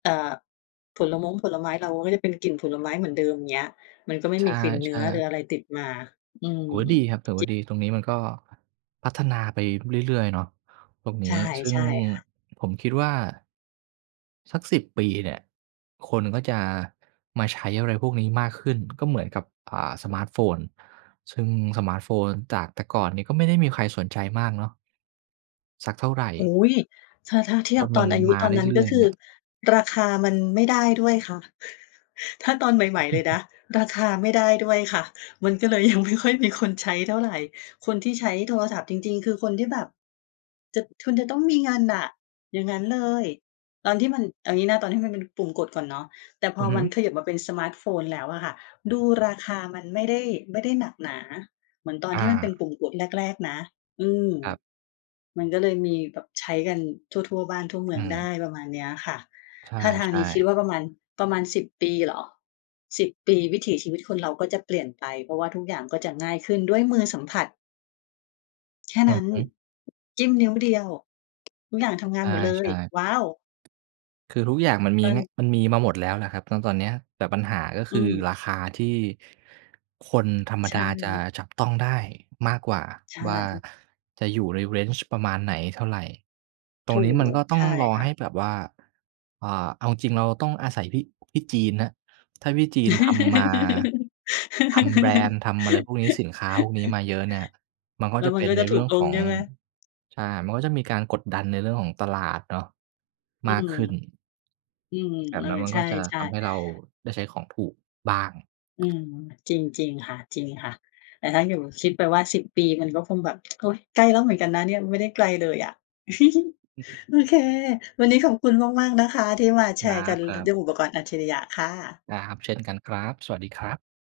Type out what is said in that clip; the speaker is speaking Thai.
เอ่อ ผลม้งผลไม้เราก็จะเป็นกลิ่นผลไม้เหมือนเดิม เงี้ย มันก็ไม่ใชมีกลิ่นเนื้่ อ หรือๆ อะไรติดมา อืถืม อว่าดีครับ ถือวจ่ิบ าดี ตรงนี้มันก็ พัฒนาไปเรื่อย ๆ เนาะตรงนใชี้ ่ ซึ่ใงช่ค่ะ ผมคิดว่า สัก 10 ปีเนี่ยคนก็จะมาใช้อะไรพวกนี้มากขึ้น ก็เหมือนกับ อ่า สมาร์ตโฟน ซึ่งสมาร์ตโฟนจากแต่ก่อนนี้ก็ไม่ได้มีใครสนใจมากเนาะ สักเท่าไร อุ๊ย ถ้า ถ้าเทีจยบนมตัอนนอายุมาตอนนั้น เรืก่็อย คๆ ืเอนี่ย ราคามันไม่ได้ด้วยค่ะ ถ้าตอนใหม่ ๆ เลยนะ ราคาไม่ได้ด้วยค่ะ มันก็เลยยังไม่ค่อยมีคนใช้เท่าไร คนที่ใช้โทรศัพท์จริง ๆ คือคนที่แบบ จะ คุณจะต้องมีเงินน่ะ อย่างงั้นเลย ตอนที่มัน เอางี้นะ ตอนที่มันเป็นปุ่มกดก่อนเนาะ แต่พอืออฮมึ ันเขยิบมาเป็นสมาร์ตโฟนแล้วอะค่ะ ดูราคามันไม่ได้ ไม่ได้หนักหนาเหมือนตอนอที่มันเป็า นปุ่มกดแรก ๆ นะ อืม ครับ มันก็เลยมีแบบใช้กันทั่ว ๆ บ้านทั่วเมือืองไดม ้ ประมาณเนี้ยค่ะ ใถ้าทางชนี้่ คิดวๆ ่าประมาณ ประมาณ 10 ปีเหรอ 10 ปีวิถีชีวิตคนเราก็จะเปลี่ยนไป เพราะว่าทุกอย่างก็จะ ง่ายขึ้นด้วยมือสัมผัส แค่อืนัอ้น ฮึ จิ้มนิ้วเดียว ทุกอย่างทำงใานหมดเลชย ่ ว้าว! ๆ คือทุกอย่างมันมี ตอแงน ะ มันมีมาหมด แล้วแหละครับ ซึ่งตอนเนี้ย แต่ปัญหาก็คอืือม ราคาที่คนธรรมใชดา่ จะจับต้องได้มากกว่า ใชว่า่ จะอยู่ใน Range ประมาณไหนเท่าไร ตรถงูนี้มันก ก็ต้ใอชง่รอค่ให้ะ แบบว่า อ่า เอาจริงเราต้องอาศัยพี่ พี่จีนครับ ถ้าพี่จีนทำมา ทำแบรนด์ ทำอะไรพวกนี้ สินค้าพวกนี้มาเยอะเนี่ย มันก็แล้จะวมเัปน็กน็ใจนะเถรูื่กองลขง อง ใช่ไหม? ใช่ มันก็จะมีการกดดันในเรื่องของตลาดเนาะอืมากม ขึ้น อืม แบเบออ นั้นมันใชก็จะท่ ำใๆ ห้เราได้ใช้ของถูกบ้าง อืม จริง จริงค่ะ จริงค่ะ แต่ถ้าอยู่ คิดไปว่า 10 ปีมันก็คงแบบ โอ๊ย ใกล้แล้วเหมือนกันนะเนี่ย ไม่ได้ไกลเลยอะ อือ โอเค วันนี้ขอบคุณมาก ๆ นะคะที่มาแคชรัร์กัน ล บ ด้ๆ วยอุปกรณ์อัจฉริยะค่ะ ได้ครับ เช่นกันครับ สวัสดีครับ